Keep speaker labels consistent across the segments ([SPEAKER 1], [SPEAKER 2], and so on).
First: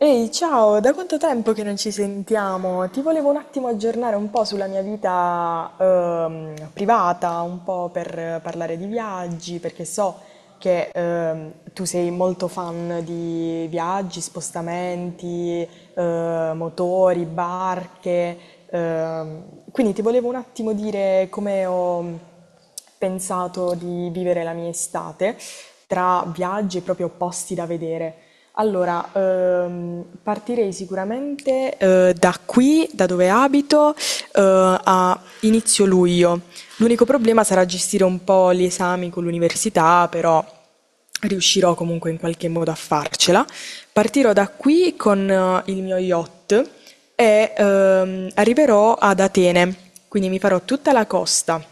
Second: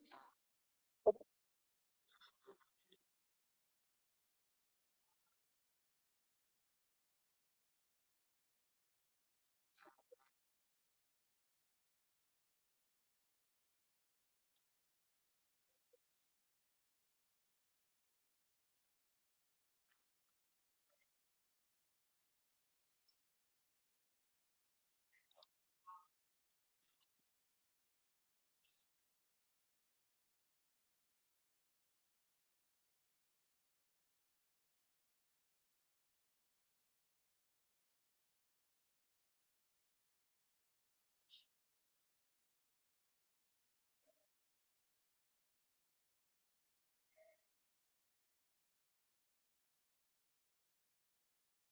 [SPEAKER 1] Ehi, ciao, da quanto tempo che non ci sentiamo? Ti volevo un attimo aggiornare un po' sulla mia vita privata, un po' per parlare di viaggi, perché so che tu sei molto fan di viaggi, spostamenti, motori, barche, ehm, quindi ti volevo un attimo dire come ho pensato di vivere la mia estate tra viaggi e proprio posti da vedere. Allora, partirei sicuramente da qui, da dove abito, a inizio luglio. L'unico problema sarà gestire un po' gli esami con l'università, però riuscirò comunque in qualche modo a farcela. Partirò da qui con il mio yacht e arriverò ad Atene, quindi mi farò tutta la costa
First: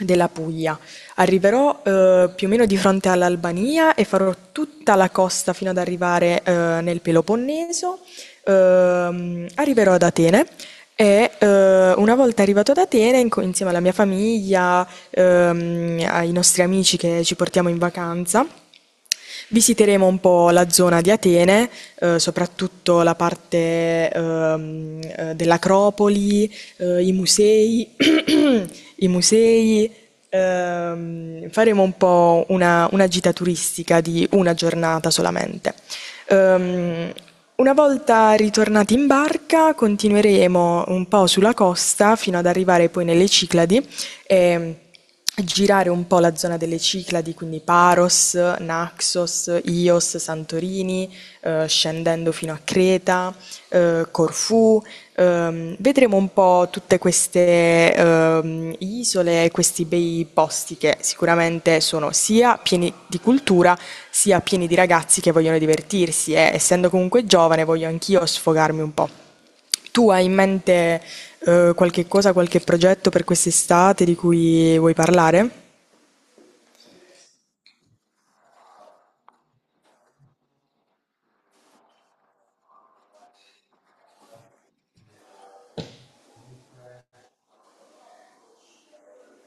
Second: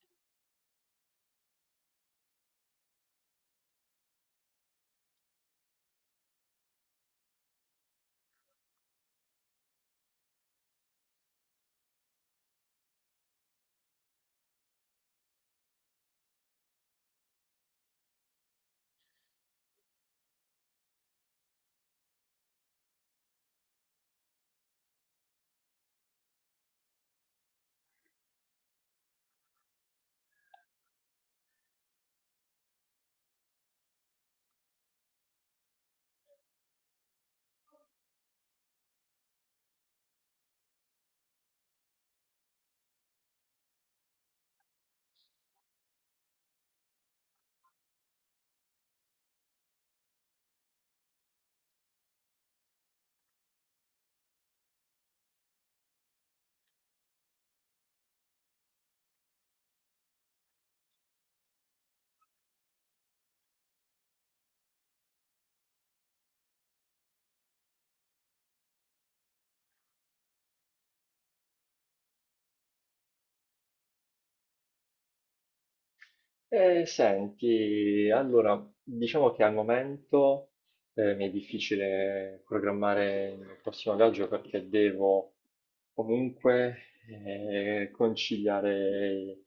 [SPEAKER 1] della Puglia. Arriverò più o meno di fronte all'Albania e farò tutta la costa fino ad arrivare nel Peloponneso. Arriverò ad Atene e una volta arrivato ad Atene, insieme alla mia famiglia, ai nostri amici che ci portiamo in vacanza, visiteremo un po' la zona di Atene, soprattutto la parte dell'Acropoli, i musei, i musei. Faremo un po' una gita turistica di una giornata solamente. Una volta ritornati in barca continueremo un po' sulla costa fino ad arrivare poi nelle Cicladi e girare un po' la zona delle Cicladi, quindi Paros, Naxos, Ios, Santorini, scendendo fino a Creta, Corfù. Vedremo un po' tutte queste isole e questi bei posti che sicuramente sono sia pieni di cultura, sia pieni di ragazzi che vogliono divertirsi, e essendo comunque giovane voglio anch'io sfogarmi un po'. Tu hai in mente qualche cosa, qualche progetto per quest'estate di cui vuoi parlare?
[SPEAKER 2] Senti, allora, diciamo che al momento mi è difficile programmare il prossimo viaggio perché devo comunque conciliare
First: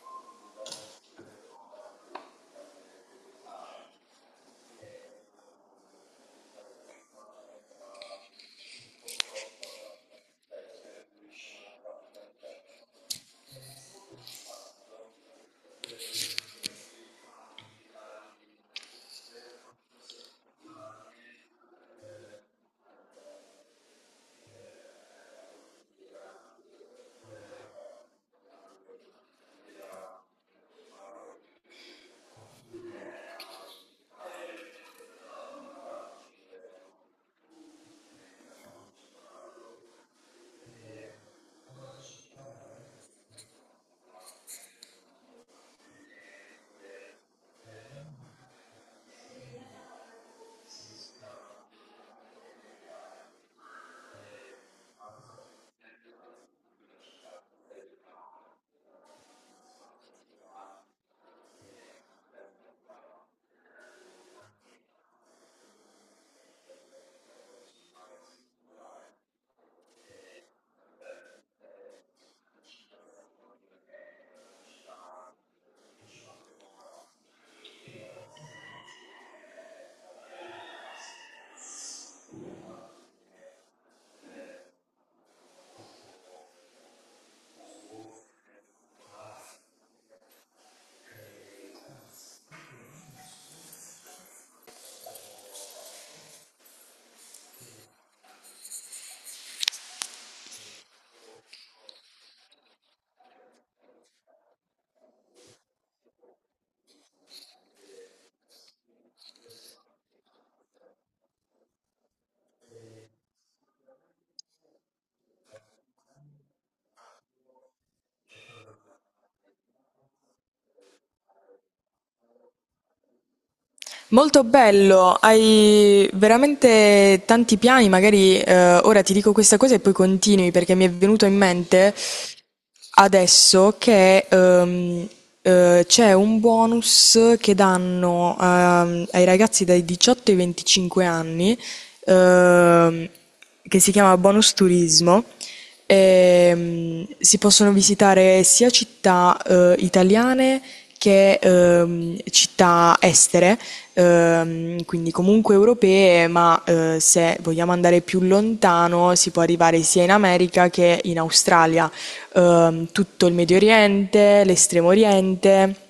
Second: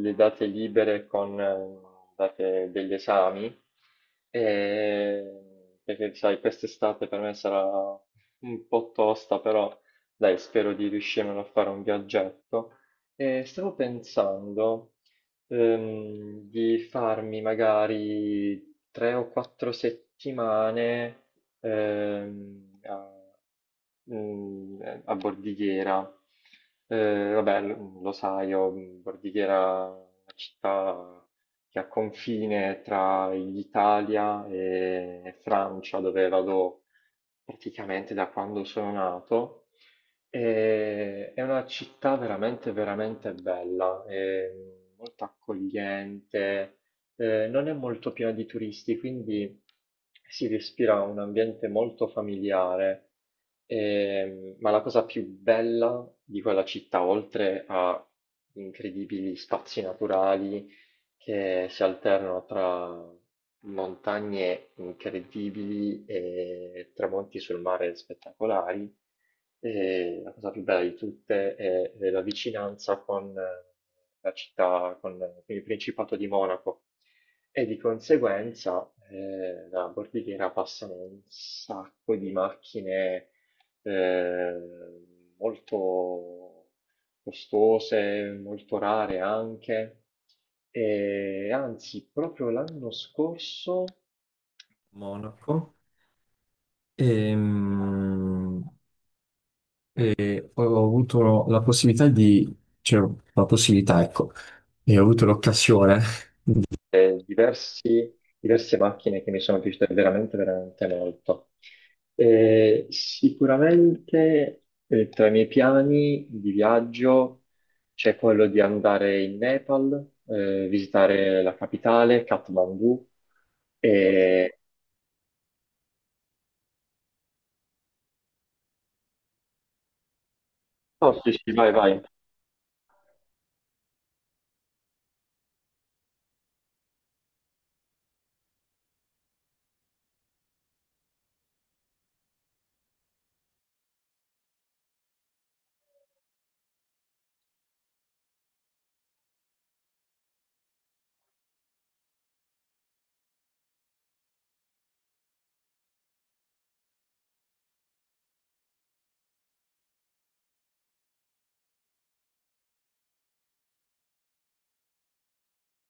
[SPEAKER 2] le date libere con date degli esami, e, perché sai, quest'estate per me sarà un po' tosta, però dai, spero di riuscire a fare un viaggetto. E stavo pensando di farmi magari tre o quattro settimane ehm, a, a Bordighera. Vabbè, lo sai, io, Bordighera è una città che ha confine tra l'Italia e Francia, dove vado praticamente da quando sono nato. È una città veramente, veramente bella, è molto accogliente, non è molto piena di turisti, quindi si respira un ambiente molto familiare. Ma la cosa più bella di quella città, oltre a incredibili spazi naturali che si alternano tra montagne incredibili e tramonti sul mare spettacolari. E la cosa più bella di tutte è la vicinanza con la città, con il Principato di Monaco e di conseguenza la Bordighera passano un sacco di macchine eh, molto costose, molto rare anche. E anzi, proprio l'anno scorso, Monaco. Ehm, E poi ho avuto la possibilità di, cioè, la possibilità, ecco, e ho avuto l'occasione eh, diversi- diverse macchine che mi sono piaciute veramente, veramente molto. Sicuramente tra i miei piani di viaggio c'è quello di andare in Nepal, visitare la capitale, Kathmandu.
[SPEAKER 1] Molto
[SPEAKER 2] E...
[SPEAKER 1] bello, hai veramente tanti piani, magari ora ti dico questa cosa e poi continui perché mi è
[SPEAKER 2] Oh,
[SPEAKER 1] venuto
[SPEAKER 2] sì,
[SPEAKER 1] in
[SPEAKER 2] sì, vai,
[SPEAKER 1] mente
[SPEAKER 2] vai.
[SPEAKER 1] adesso che c'è un bonus che danno ai ragazzi dai 18 ai 25 anni, ehm, che si chiama bonus turismo. Si possono visitare sia città italiane che città estere, quindi comunque europee, ma se vogliamo andare più lontano si può arrivare sia in America che in Australia. Tutto il Medio Oriente, l'Estremo Oriente.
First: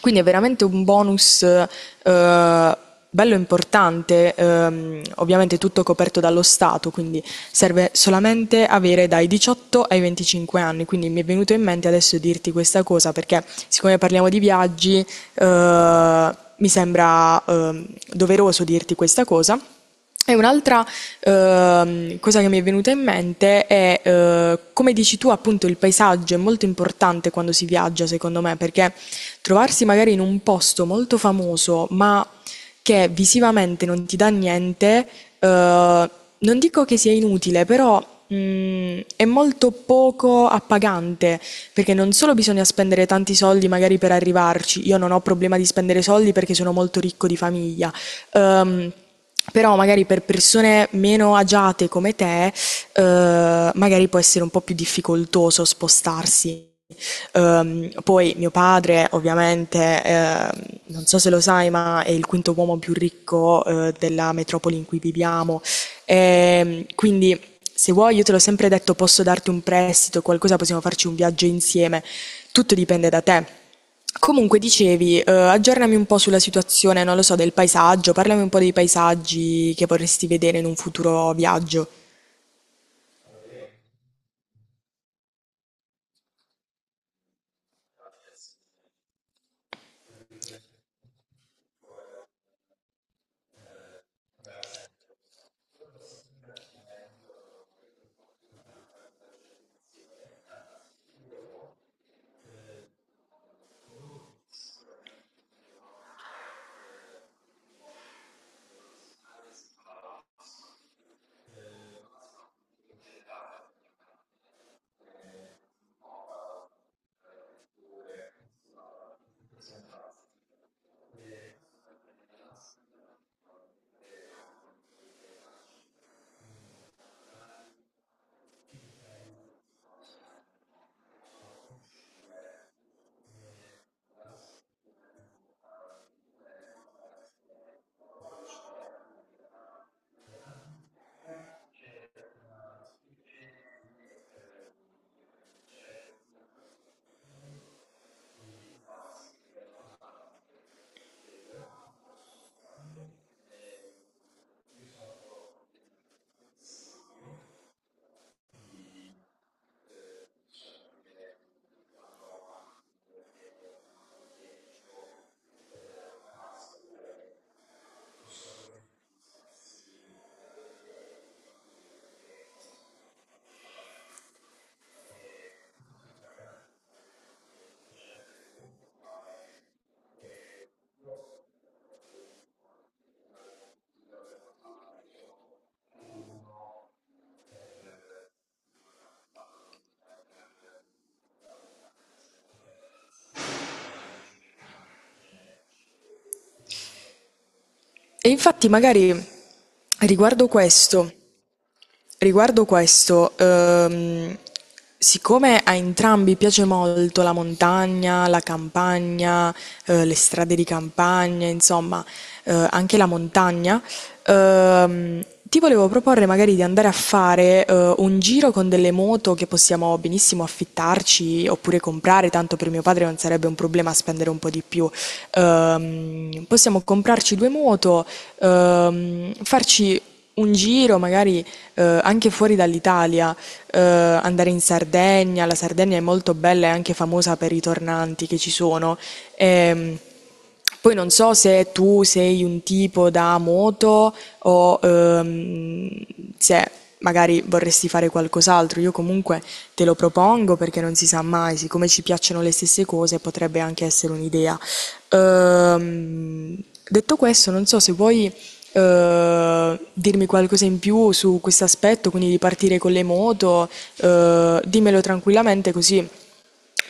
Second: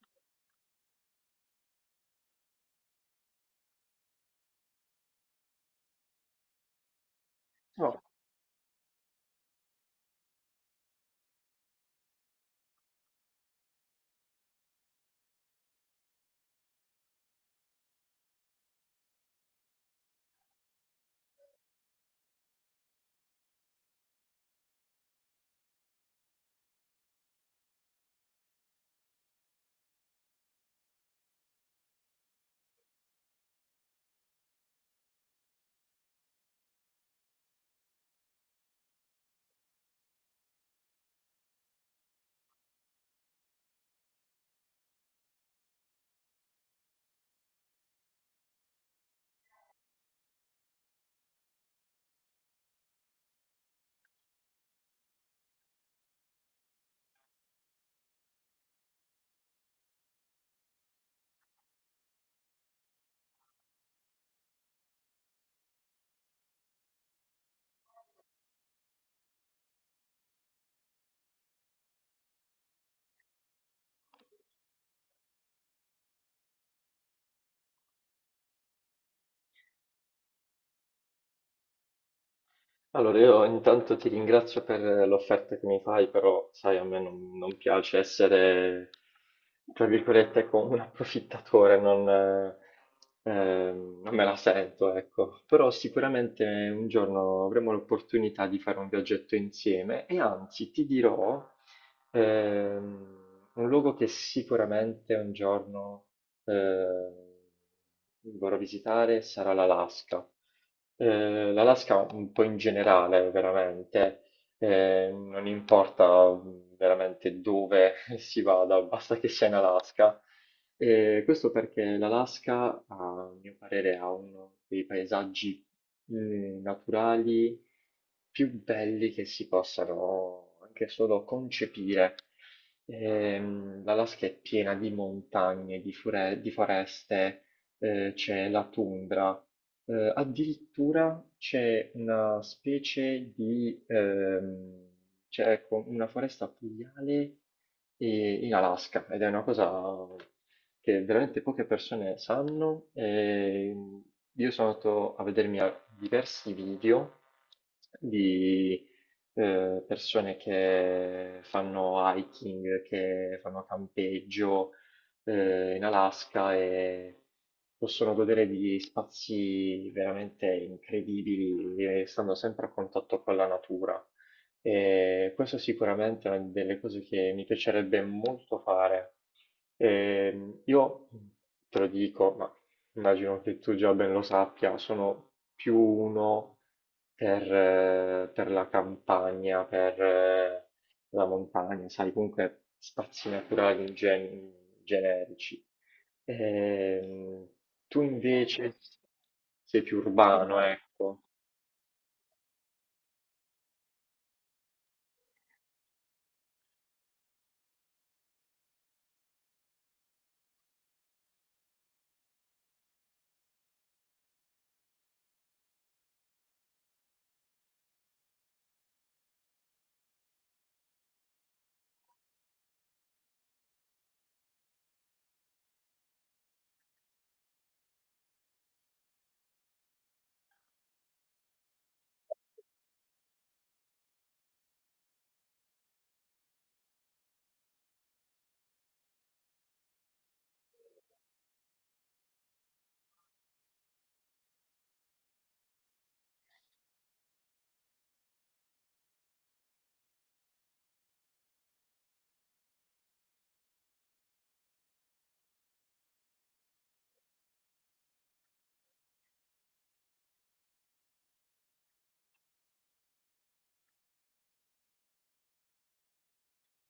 [SPEAKER 1] Quindi è veramente un bonus bello importante, ovviamente tutto coperto dallo Stato, quindi serve solamente avere dai 18 ai 25 anni. Quindi mi è venuto in mente adesso dirti questa cosa perché siccome parliamo di viaggi, mi sembra doveroso dirti questa cosa. E un'altra cosa che mi è venuta in mente è, come dici tu, appunto, il paesaggio è molto importante quando si viaggia, secondo me, perché trovarsi magari in un posto molto famoso, ma che visivamente non ti dà niente, eh, non dico che sia inutile, però è molto poco appagante, perché non solo bisogna spendere tanti soldi magari per arrivarci, io non ho problema di spendere soldi perché sono molto ricco di famiglia. Ehm, Però magari per persone meno agiate come te, magari può essere un po' più difficoltoso spostarsi. Poi mio padre ovviamente, non so se lo sai, ma è il quinto uomo più ricco, della metropoli in cui viviamo. Quindi se vuoi, io te l'ho sempre detto, posso darti un prestito, qualcosa, possiamo farci un viaggio insieme. Tutto dipende da te. Comunque dicevi, aggiornami un po' sulla situazione, non lo so, del paesaggio, parlami un po' dei paesaggi che vorresti vedere in un futuro viaggio.
[SPEAKER 2] Allora, io intanto ti ringrazio per l'offerta che mi fai, però sai, a me non, non piace essere, tra virgolette, come un approfittatore, non, non me la sento, ecco. Però sicuramente un giorno avremo l'opportunità di fare un viaggetto insieme e anzi ti dirò ehm, un luogo che sicuramente un giorno eh, vorrò visitare sarà l'Alaska. L'Alaska un po' in generale, veramente, non importa veramente dove si vada, basta che sia in Alaska. Questo perché l'Alaska, a mio parere, ha uno dei paesaggi, naturali più belli che si possano anche solo concepire. L'Alaska è piena di montagne, di foreste, c'è la tundra. Addirittura c'è una specie di, c'è ecco, una foresta pluviale in Alaska ed è una cosa che veramente poche persone sanno. E io sono andato a vedermi a diversi video di persone che fanno hiking, che fanno campeggio in Alaska e possono godere di spazi veramente incredibili, stando sempre a contatto con la natura. E questo sicuramente è una delle cose che mi piacerebbe molto fare. Io te lo dico, ma immagino che tu già ben lo sappia, sono più uno per la campagna, per la montagna, sai, comunque spazi naturali in generici. Ehm, Tu
[SPEAKER 1] E infatti
[SPEAKER 2] invece
[SPEAKER 1] magari
[SPEAKER 2] sei più
[SPEAKER 1] riguardo
[SPEAKER 2] urbano,
[SPEAKER 1] questo...
[SPEAKER 2] ecco.
[SPEAKER 1] Riguardo questo, siccome a entrambi piace molto la montagna, la campagna, le strade di campagna, insomma, anche la montagna, ti volevo proporre magari di andare a fare, un giro con delle moto che possiamo benissimo affittarci oppure comprare, tanto per mio padre non sarebbe un problema spendere un po' di più. Possiamo comprarci 2 moto, farci un giro magari anche fuori dall'Italia, andare in Sardegna, la Sardegna è molto bella e anche famosa per i tornanti che ci sono. Ehm, Poi non so se tu sei un tipo da moto o se magari vorresti fare qualcos'altro. Io comunque te lo propongo perché non si sa mai, siccome ci piacciono le stesse cose, potrebbe anche essere un'idea. Ehm, Detto questo, non so se vuoi dirmi qualcosa in più su questo aspetto, quindi di partire con le moto, dimmelo tranquillamente così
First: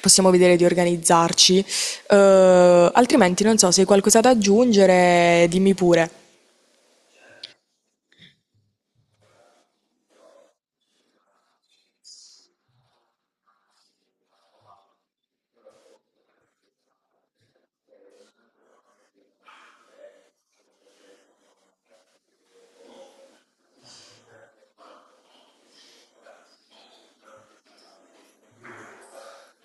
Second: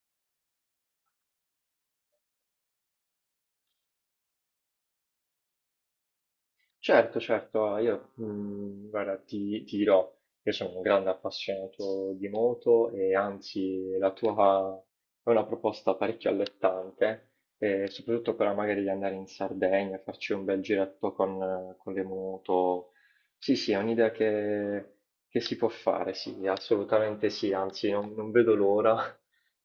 [SPEAKER 1] possiamo vedere di organizzarci. Altrimenti non so se hai qualcosa da aggiungere, dimmi pure.
[SPEAKER 2] Certo, certo, ah, io guarda, ti dirò, io sono un grande appassionato di moto e anzi la tua è una proposta parecchio allettante, soprattutto quella magari di andare in Sardegna, farci un bel giretto con le moto. Sì, sì, è un'idea che si può fare, sì, assolutamente sì, anzi non vedo l'ora.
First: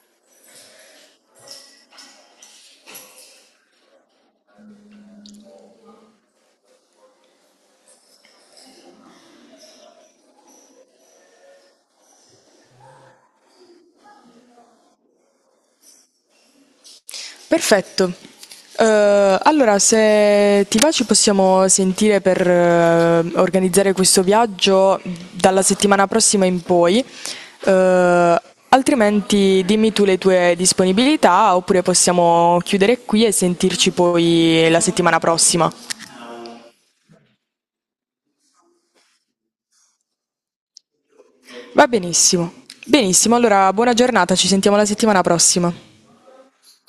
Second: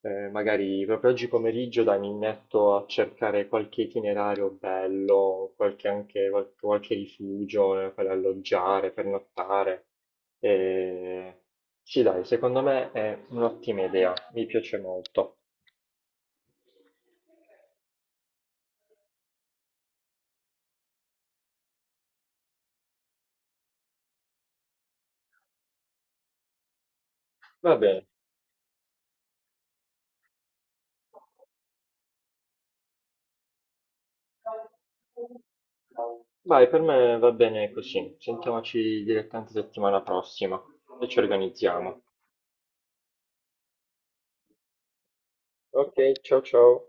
[SPEAKER 2] Magari proprio oggi pomeriggio, dai, mi metto a cercare qualche itinerario bello, qualche, anche, qualche rifugio per alloggiare, per nottare. Eh, sì, dai, secondo me è un'ottima idea, mi piace molto.
[SPEAKER 1] Perfetto. Allora, se ti va ci possiamo sentire per organizzare questo viaggio dalla settimana prossima in poi.
[SPEAKER 2] Va bene.
[SPEAKER 1] Eh, altrimenti dimmi tu le tue disponibilità oppure possiamo chiudere qui e sentirci poi la settimana prossima.
[SPEAKER 2] Vai, per me va bene così. Sentiamoci direttamente settimana prossima e ci
[SPEAKER 1] Va
[SPEAKER 2] organizziamo.
[SPEAKER 1] benissimo. Benissimo, allora buona giornata, ci sentiamo la settimana prossima.
[SPEAKER 2] Ok, ciao ciao.